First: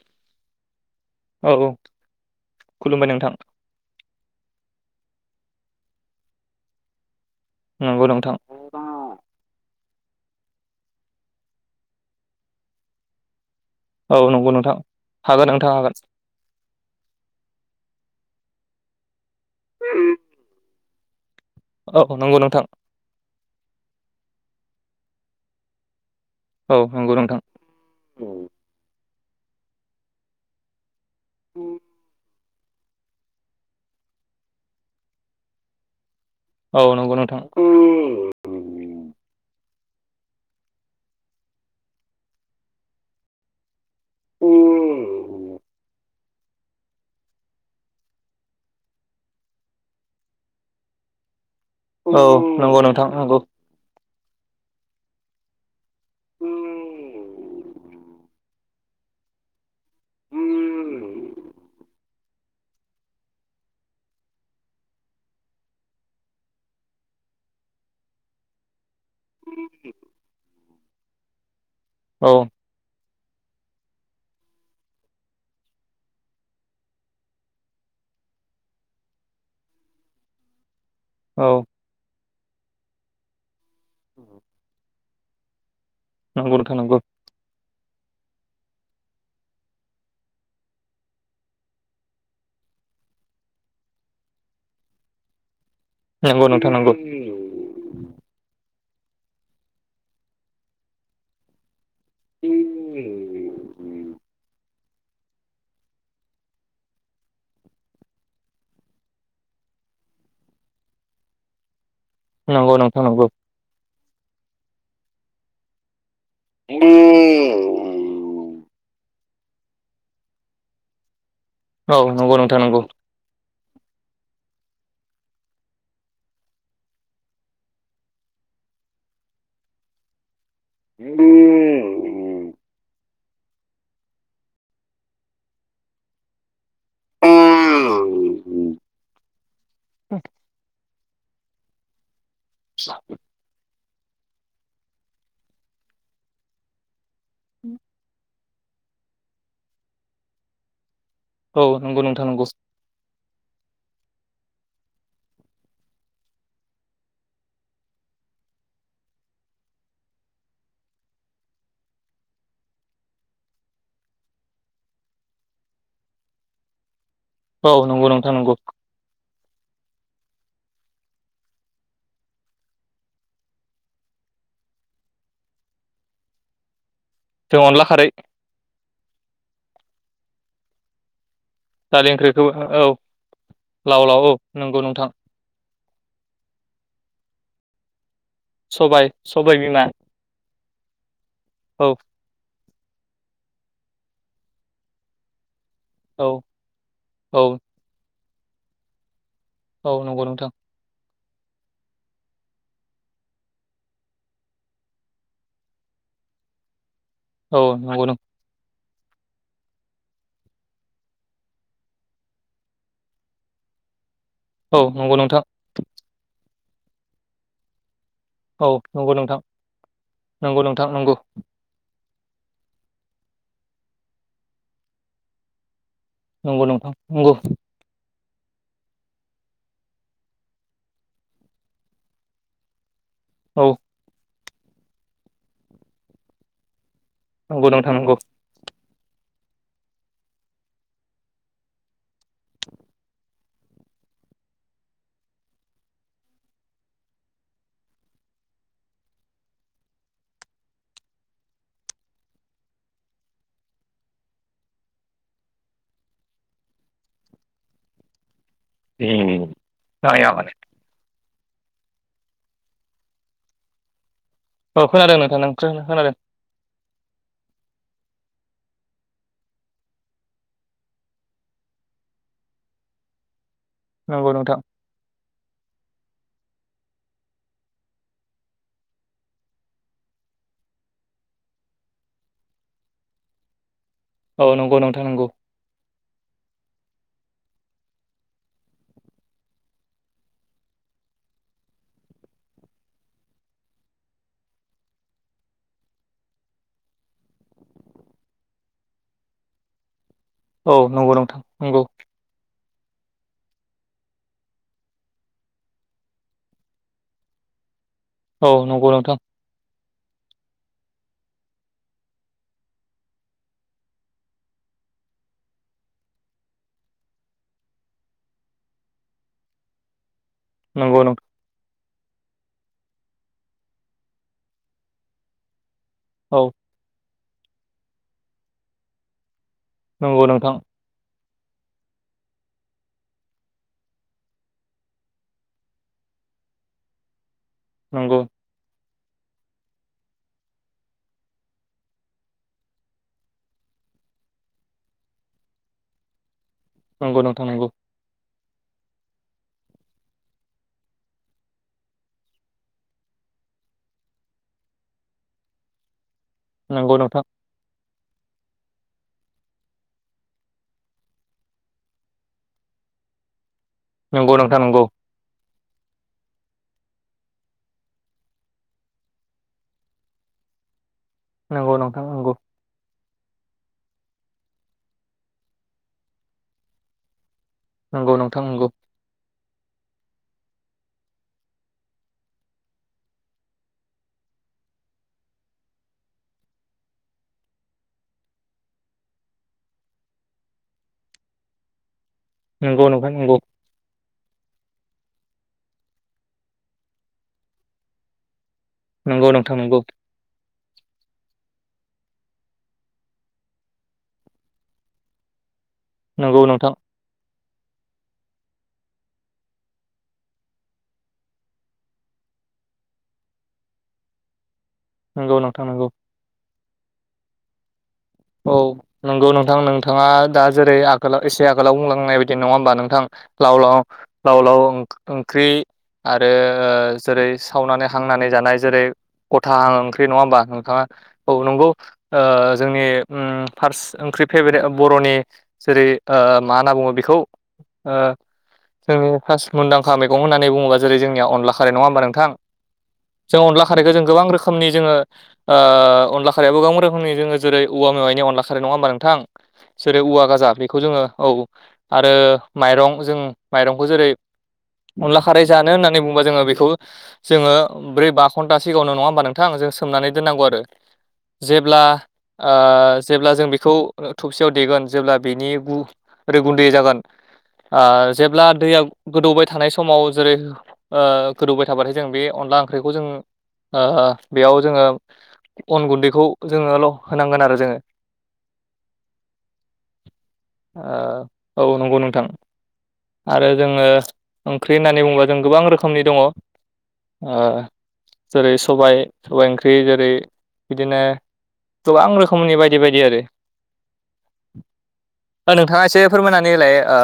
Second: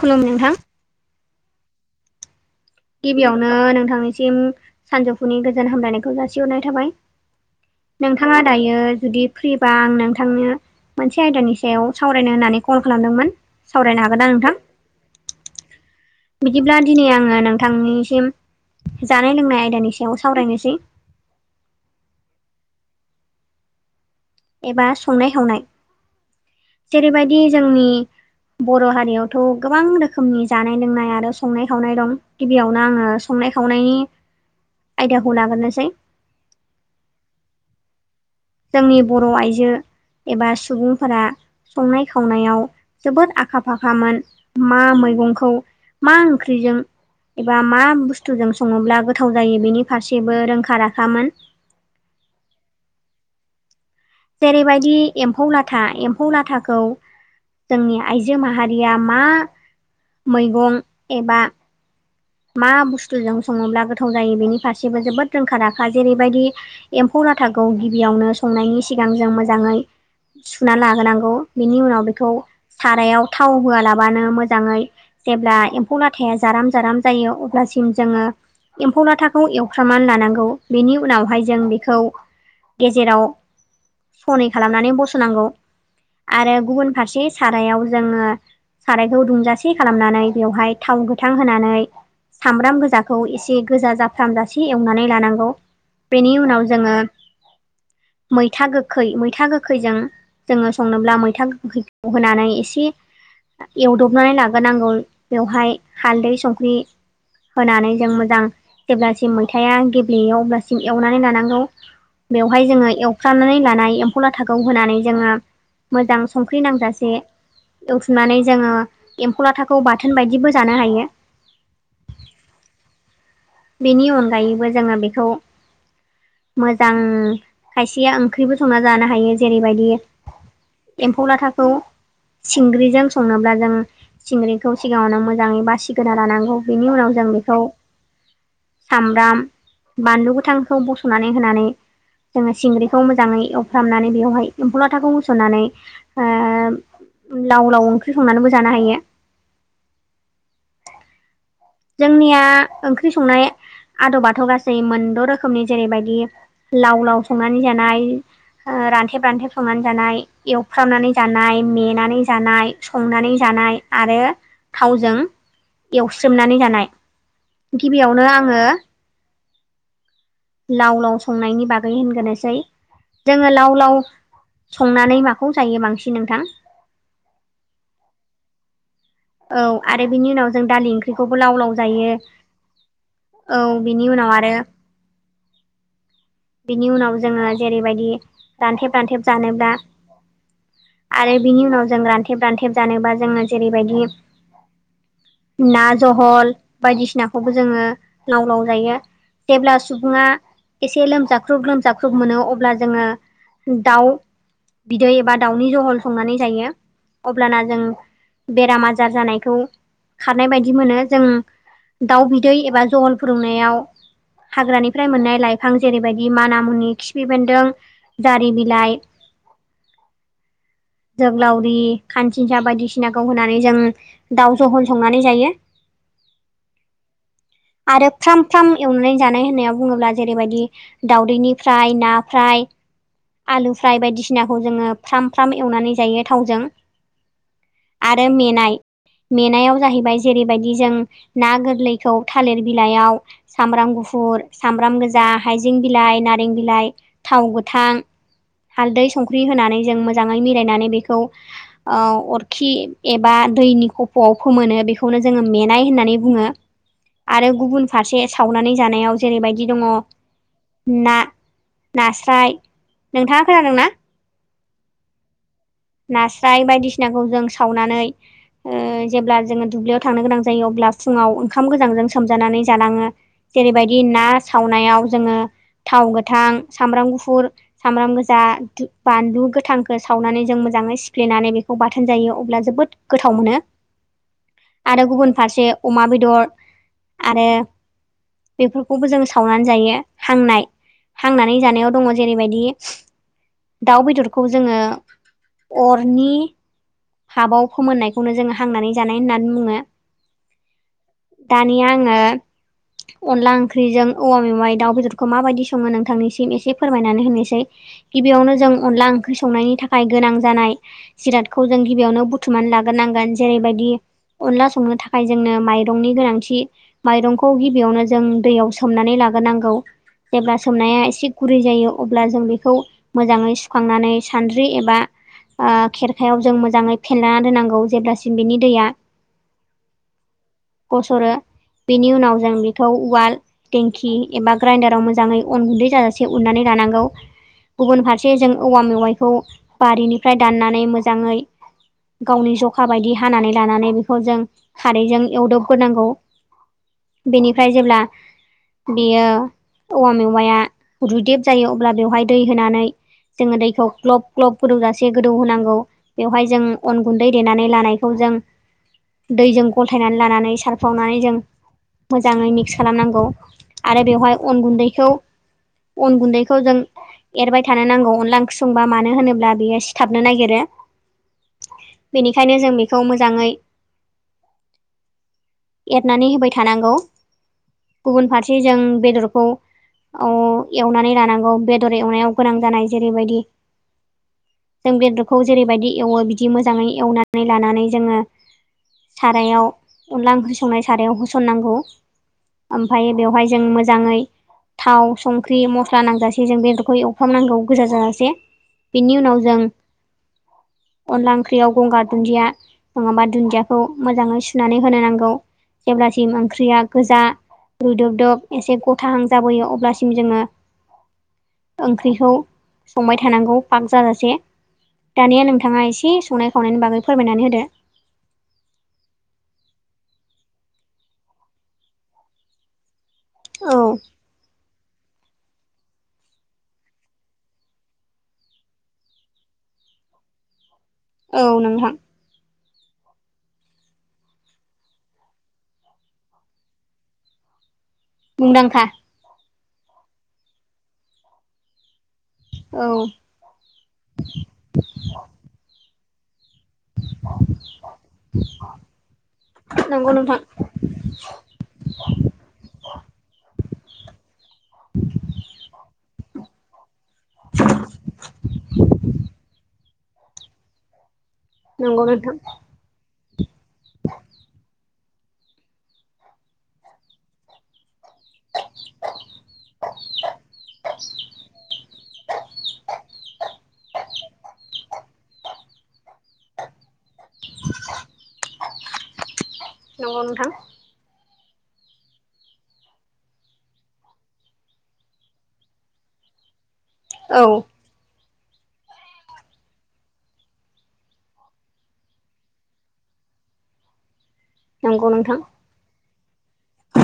खुलुम नोंथां औ औ खुलुमबाय नोंथां गिबियावनो नोंथांनिसिम सानजौफुनि गोजोन हामलायनायखौ जासिहरनाय थाबाय। नंगौ नोंथां नोंथाङा दायो दायो जुदि फ्रिबा आं नोंथांनो मोनसे आयदानि सायाव सावरायनो होननानै कल खालामदोंमोन। सावरायनो औ हागोन ना नंगौ नोंथां हागोन नोंथां हागोन बिदिब्ला दिनै आङो नोंथांनिसिम जानाय लोंनाय आयदानि सायाव सावरायनोसै। औ नंगौ नोंथां एबा संनाय खावनाय औ नंगौ जेरैबायदि नोंथां जोंनि बर' हारियावथ' गोबां रोखोमनि जानाय लोंनाय आरो संनाय खावनाय दं। गिबियावनो आङो संनाय खावनायनि आयदाखौ लाग्रोनोसै औ नंगौ नोंथां जोंनि बर' आइजो एबा सुबुंफोरा संनाय खावनायाव जोबोद आखा फाखामोन मा मैगंखौ मा ओंख्रिजों एबा मा बुस्थुजों सङोब्ला गोथाव जायो बेनि फारसेबो रोंखा राखामोन। औ नंगौ नोंथां नंगौ जेरैबायदि एम्फौ लाथा एम्फौ लाथाखौ जोंनि आइजो माहा रिया मा मैगं एबा मा बुस्थुजों सङोब्ला गोथाव जायो बेनि फारसेबो जोबोद रोंखा राखा जेरैबायदि एम्फौ लाथाखौ गिबियावनो संनायनि सिगां जों मोजाङै सुना लाहोनांगौ बेनि उनाव बेखौ औ सारायाव थाव होआलाबानो मोजाङै जेब्ला एम्फौ लाथाया जाराम जाराम जायो अब्लासिम जोंङो एम्फौ लाथाखौ एवफ्रामनानै लानांगौ। बेनि उनावहाय औ जों बेखौ गेजेराव सनै खालामनानै बसनांगौ आरो नंगौ नोंथां गुबुन नंगौ फारसे सारायाव जोंङो सारायखौ दुंजासे खालामनानै बेवहाय थाव गोथां होनानै सामब्राम गोजाखौ एसे गोजा जाफ्राम जासे एवनानै लानांगौ। बेनि नंगौ उनाव नोंथां नंगौ जोंङो मैथा गोखै मैथा गोखैजों जोंङो संनोब्ला मैथा गोखै होनानै एसे एवदबनानै लाग्रोनांगौ बेवहाय हालदै संख्रि होनानै जों मोजां जेब्लासिम मैथाया गेब्लेयो अब्लासिम एवनानै लानांगौ बेवहाय नंगौ जोङो नोंथां नंगौ एवफ्रनानै लानाय एम्फौ लाथाखौ होनानै जोङो। मोजां संख्रि नांजासे एवथुमनानै जोङो एम्फौ लाथाखौ बाथोन बायदिबो जानो हायो। औ नंगौ नोंथां नांगौ बेनि अनगायैबो जोंङो बेखौ मोजां खायसेया ओंख्रिबो संना जानो हायो जेरैबायदि एम्फौ लाथाखौ सिंग्रिजों संनोब्ला जों सिंग्रिखौ सिगाङावनो मोजांङै बासिग्रोना लानांगौ बेनि उनाव जों बेखौ सामब्राम बानलु गोथांखौ बस नानै होनानै जोंङो सिंग्रिखौ मोजाङै एव फ्रामनानै बेवहाय एम्फौ लाथाखौ होसननानै ओ लाव लाव ओंख्रि संनानैबो जानो हायो। औ नंगौ नोंथां जोंनिया नंगौ ओंख्रि संनाय आदब बाथौ गासै मोनद' रोखोमनि जेरैबायदि लाव लाव संनानै जानाय ओ रान्थेब रान्थेब संनानै जानाय एवफ्रामनानै जानाय मेनानै जानाय संनानै जानाय आरो थावजों एवस्रोमनानै जानाय औ नंगौ नोंथां गिबियावनो नंगौ आंङो लाव लाव संनायनि बागै होनग्रोनोसै जोंङो लाव लाव संनानै माखौ जायो बांसिन नोंथां जों अनला खारै औ आरो बिनि उनाव जों दालि ओंख्रिखौबो लाव लाव दालि दायो ओंख्रिखौ औ औ लाव बिनि लाव औ उनाव आरो नंगौ नोंथां बिनि उनाव जोंङो जेरैबायदि दानथेब सबाय दानथेब सबाय जानोब्ला बिमा आरो बिनि उनाव औ जों रानथेब रानथेब जानोबा जोंङो जेरैबायदि ना औ जहल बायदिसिनाखौबो औ जोंङो। लाव लाव जायो जेब्ला औ नंगौ सुबुंङा नोंथां एसे लोमजाख्रुब लोमजाख्रुब मोनो अब्ला जोंङो दाउ बिदै एबा दाउनि जहल संनानै जायो औ अब्लाना जों नंगौ नों बेराम जा जानायखौ खारनाय बायदि मोनो जों दाउ बिदै एबा जहल फुदुंनायाव औ हाग्रानिफ्राय नंगौ मोननाय नोंथां लाइफां जेरैबायदि माना मुनि खिफि बेन्दों जारि औ बिलाइ नंगौ नोंथां नंगौ नोंथां नंगौ जोहोलावरि खांसिनसा बायदिसिनाखौ होनानै जों दाउ जहल संनानै जायो। नंगौ नंगौ आरो फ्राम फ्राम एवनानै जानाय होननायाव बुंङोब्ला जेरैबायदि दाउदैनिफ्राय ना फ्राय औ आलु फ्राय बायदिसिनाखौ जोंङो फ्राम फ्राम एवनानै जायो थावजों नंगौ नोंथां नंगौ आरो मेनाय मेनायाव जाहैबाय जेरैबायदि जों ना गोरलैखौ थालिर बिलाइयाव सामब्राम गुफुर सामब्राम गोजा हाइजें बिलाइ नारें बिलाइ थाव गोथां हालदै संख्रि होनानै जों मोजांङै मिलायनानै बेखौ ओ अरखि एबा दैनि खफ'आव फोमोनो बेखौनो जोंङो मेनाय होननानै बुंङो। आरो गुबुन फारसे सावनानै जानायाव जेरैबायदि दंङ' नाया माने ना नास्राय नोंथांङा खोनादों ना? औ खोनादों नोंथां खोनादों नास्राय बायदिसिनाखौ जों सावनानै उम जेब्ला जोंङो दुब्लियाव थांनो गोनां जायो अब्ला फुंङाव ओंखाम गोजांजों सोमजानानै जालाङो जेरैबायदि ना नंगौ नोंथां सावनायाव जोंङो थाव गोथां सामब्राम गुफुर सामब्राम गोजा दि बानलु गोथांखौ सावनानै जों मोजांङै सिफ्लेनानै बेखौ बाथोन जायो अब्ला जोबोद गोथाव मोनो। औ नंगौ नोंथां आरो नंगौ गुबुन फारसे अमा बेदर आरो बेफोरखौबो जोंङो सावनानै जायो हांनाय हांनानै जानायाव दंङो जेरैबायदि दाउ बेदरखौ जोंङो अरनि थाबाव फोमोननायखौनो जोंङो हांनानै जानाय होननानै बुंङो। औ नंगौ नोंथां नंगौ दानिया आंङो अनला ओंख्रिजों औवा मेवाइ दाउ बेदरखौ माबायदि संङो नोंथांनिसिम एसे फोरमायनानै होनिसै गिबियावनो जों अनला ओंख्रि संनायनि थाखाय गोनां जानाय जिरादखौ जों गिबियावनो बुथुमनानै लाग्रोनांगोन जेरैबायदि अनला संनो थाखाय जोंनो माइरंनि गोनांथि माइरंखौ गिबियावनो जों दैयाव सोमनानै लाग्रोनांगौ जेब्ला सोमनाया एसे गुरै जायो अब्ला जों बेखौ मोजांङै सुखांनानै सानद्रि एबा आ खेरखायाव औ जों मोजांङै फेना दोननांगौ जेब्लासिम बेनि दैया नंगौ नोंथां गसरो बेनि उनाव जों बेखौ उवाल टेंखि एबा ग्राइडाराव मोजाङै अन गुन्दै जाजासे उननानै लानांगौ गुबुन नंगौ फारसे जों औवा मेवाइखौ बारिनिफ्राय दाननानै मोजाङै गावनि जखा बायदि हानानै लानानै बेखौ जों खारैजों एवदबग्रोनांगौ नोंथां औ बेनिफ्राय जेब्ला बेयो औवा मेवाया रुैदेब जायो अब्ला बेवहाय दै होनानै जोङो दैखौ ग्लब ग्लब गोदौजासे गोदौ होनांगौ बेवहाय जों नंगौ अन गुन्दै देनानै लानाय खौ जों दैजों गलथायनानै लानानै सारफावनानै जों मोजाङै मिक्स खालामनांगौ आरो बेवहाय नोंथां अन नंगौ गुन्दैखौ अन गुन्दैखौ जों एरबाय थानो नांगौ अनला ओंख्रि संबा मानो होनोब अब्ला बियो सिथाबनो नागिरो नंगौ नोंथां नंगौ बेनिखायनो जों बेख खौ मोजाङै एरनानै होबाय थानांगौ नंगौ गुबुन नोंथां फारसे जों बेदरखौ अ एवनानै लानांगौ बेदर एवनायाव गोनां जानाय जेरैबायदि जों बेदरखौ जेरैबायदि एवो बिदि मोजाङै एवनानै लानानै जोङो सारायाव अनला ओंख्रि संनाय सारायाव होसननांगौ नंगौ ओमफाय नोंथां नंगौ नोंथां नंगौ बेवहाय जों मोजाङै थाव संख्रि मस्ला नांजासे जों बेदरखौ एवफ्राम नांगौ गोजा जाजासे बिनि नंगौ उनाव जों नोंथां नंगौ नोंथां नंगौ नोंथां नंगौ अनला ओंख्रियाव गंगार दुन्दिया नङाबा घोन्दियाखौ मोजाङै सुनानै होनो नांगौ जेब्लासिम नंगौ नोंथां नंगौ ओंख्रिया गोजा रुयदुब दुब एसे गथाहां जाबोयो अब्लासिम जोङो ओंख्रिखौ संबाय थानांगौ फाग जाजासे नंगौ दानिया नोंथां नंगौ नोंथाङा एसे संनाय खावनायनि बागै फोरमायनानै होदो औ नंगौ नोंथां नोंथाङा दा जेरै आगोलाव एसे आगोलाव बुंलांनाय बायदि नङा होमबा नोंथां लाव औ लाव लाव लाव ओ ओंख्रि आरो जेरै सावनानै हांनानै जानाय जेरै गथा हां ओंख्रि नङा होमबा नोंथाङा औ नंगौ जोंनि उम फार्स्ट ओंख्रि फेभरेट बर'नि जेरै ओ मा होनना बुङो बेखौ ओ मुंदांखा ओं फास् मुंदांखा मेैगं होनना बुङोबा जेरै जोंनिया अनला खारि नङा होनबा नोंथां औ जों अनला खारैखौ जों गोबां रोखोमनि जोङो ओ अनला खारैयाबो गोबां रोखोमनि दोंङो जेरै औवा मेवायनि अनला खारै नङा होमबा नोंथां जेरै नंगौ औवा नोंथां गाजा बेखौ जोङो औ आरो माइरं जों माइरंखौ जेरै अनला खारै जानो होननानै बुंबा जोङो बेखौ जोङो ब्रै बा घन्टा सिगाङावनो नङा होमबा नोंथां जों सोमनानै दोननांगौ आरो जेब्ला एथ ओ जेब्ला जों बेखौ थबसियाव देगोन जेब्ला बेनि गु रै गुन्दै जागोन ओ जेब्ला दैया गोदौबाय थानाय समाव जेरै ओ गोदौबाय थाबाथाय जों बे अनला ओंख्रिखौ जों ओ बेयाव जोङो अन गुन्दैखौ जोङो ल' होनांगोन आरो जोङो। नंगौ नोंथां ओ औ नंगौ नोंथां। आरो जोङो ओंख्रि होननानै बुंङोबा जों गोबां रोखोमनि दङ। ओ औ जेरै सबाइ सबाइ ओंख्रि जेरै बिदिनो गोबां रोखोमनि बायदि बायदि आरो नंगौ नोंथां। ओ नोंथाङा एसे फोरमायनानैलाय ओ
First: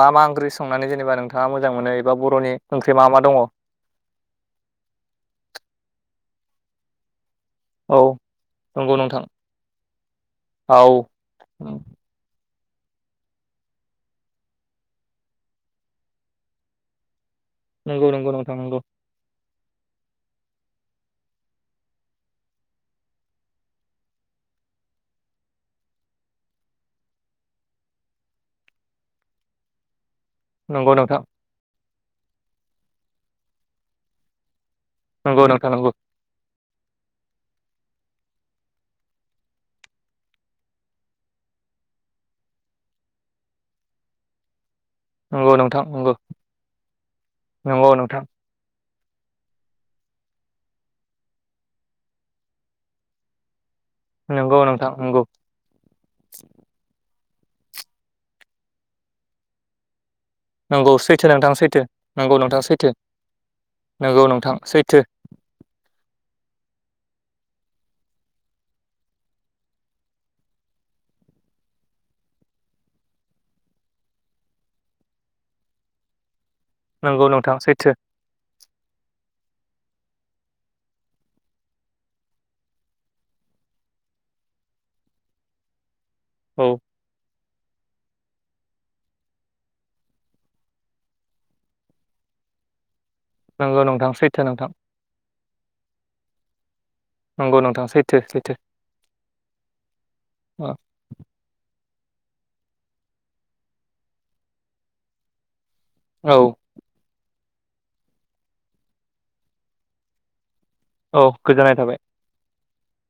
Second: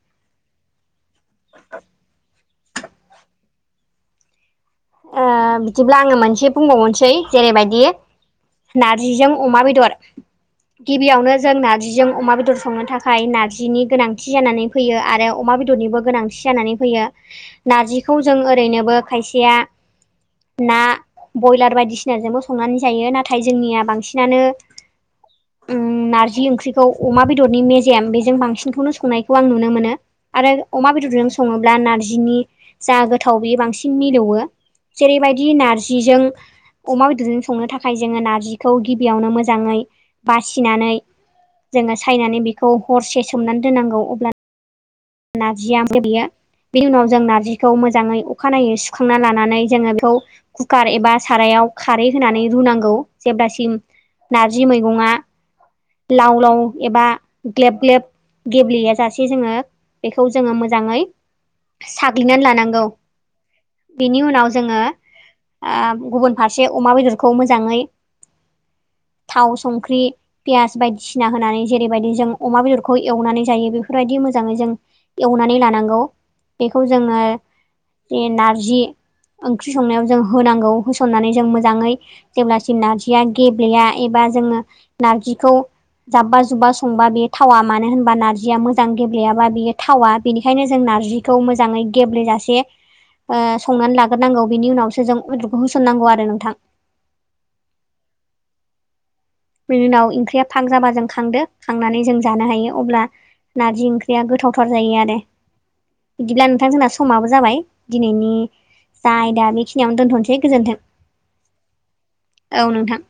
मा मा ओंख्रि संनानै जेनेबा नोंथाङा मोजां मोनो एबा बर'नि ओंख्रि मा मा दङ? ओ बिदिब्ला आंङो मोनसे बुंबावनोसै जेरैबायदि औ दे नंगौ नोंथां नारजिजों अमा बेदर औ गिबियावनो जों नारजिजों अमा बेदर संनो थाखा खाय नार्जिनि गोनांथि जानानै फैयो आरो अमा बेदरनिबो गोनांथि जानानै फैयो। नंगौ नारजिखौ नंगौ जों नोंथां नंगौ ओरैनोबो खायसेया ना ब्रयलार बायदिसिना जोंबो संनानै जायो नाथाय जोंनिया बांसिनानो [inaudible] ओम नारजि ओंख्रिखौ अमा बेदरनि मेजेम बेजों बांसिनखौनो संनायखौ आं नुनो मोनो। आरो अमा नंगौ नोंथां बेदरजों सङोब्ला नारजिनि जा गोथाव बेयो बांसिन मिलौओ। जेरै' नंगौ बायदि नोंथां नारजिजों अमा बेदरजों संनो थाखाय जोङो नारजिखौ गिबियावनो मोजाङै बासिनानै जोङो सायनानै बेखौ हरसे सोमनानै दोननांगौ अब्ला नंगौ नंगौ नारजिया नोंथां ओमफ्राय नंगौ बियो बिनि उनाव जों नार्जिखौ नंगौ मोजाङै नोंथां अखानायै सुखांना लानानै जोङो बेखौ कुकार एबा सारायाव खारै होनानै रुनांगौ जेब्लासिम नंगौ नारजि नोंथां मैगंआ नंगौ लाव लाव एबा ग्लेब ग्लेब गेब्लेया जासे जोङो बेखौ जोङो नंगौ मोजाङै सैथो नोंथां सैथो नंगौ साग्लिनानै नोंथां लानांगौ। सैथो बिनि नंगौ उनाव नोंथां जोङो सैथो ओ गुबुन फारसे अमा बेदरखौ मोजाङै थाव संख्रि पियास बायदिसिना होनानै जेरै'बायदि जों अमा बेदरखौ एवनानै जायो बेफोरबायदि मोजाङै जों एवनानै लानांगौ बेखौ जोङो नंगौ नोंथां सैथो जि नारजि ओंख्रि संनायाव जों होनांगौ होसननानै जों मोजाङै जेब्लासिम नारजिया गेब्लेया एबा जोङो नारजिखौ जाब्बा औ जुब्बा संबा बेयो थावा मानो होनबा नारजिया मोजां गेब्लेयाबा बेयो थावा बेनिखायनो जों नारजिखौ मोजाङै गेब्लेेजासे ओ नंगौ संनानै नोंथां लाग्रोनांगौ सैथो नोंथां बिनि उनावसो जों बेदरखौ होसननांगौ आरो नोंथां। नंगौ नोंथां सैथो सैथो। बिनि उनाव ओंख्रिया फाग औ जाबा जों खांदो। खांनानै जों जानो हायो अब्ला नारजि ओंख्रिया गोथावथार जायो आरो। बिदिब्ला नोंथां जोंना समाबो जाबाय दिनैनि जा आयदा बेखिनियावनो दोनथ'नोसै गोजोन्थों। औ गोजोननाय थाबाय‌। औ नोंथां।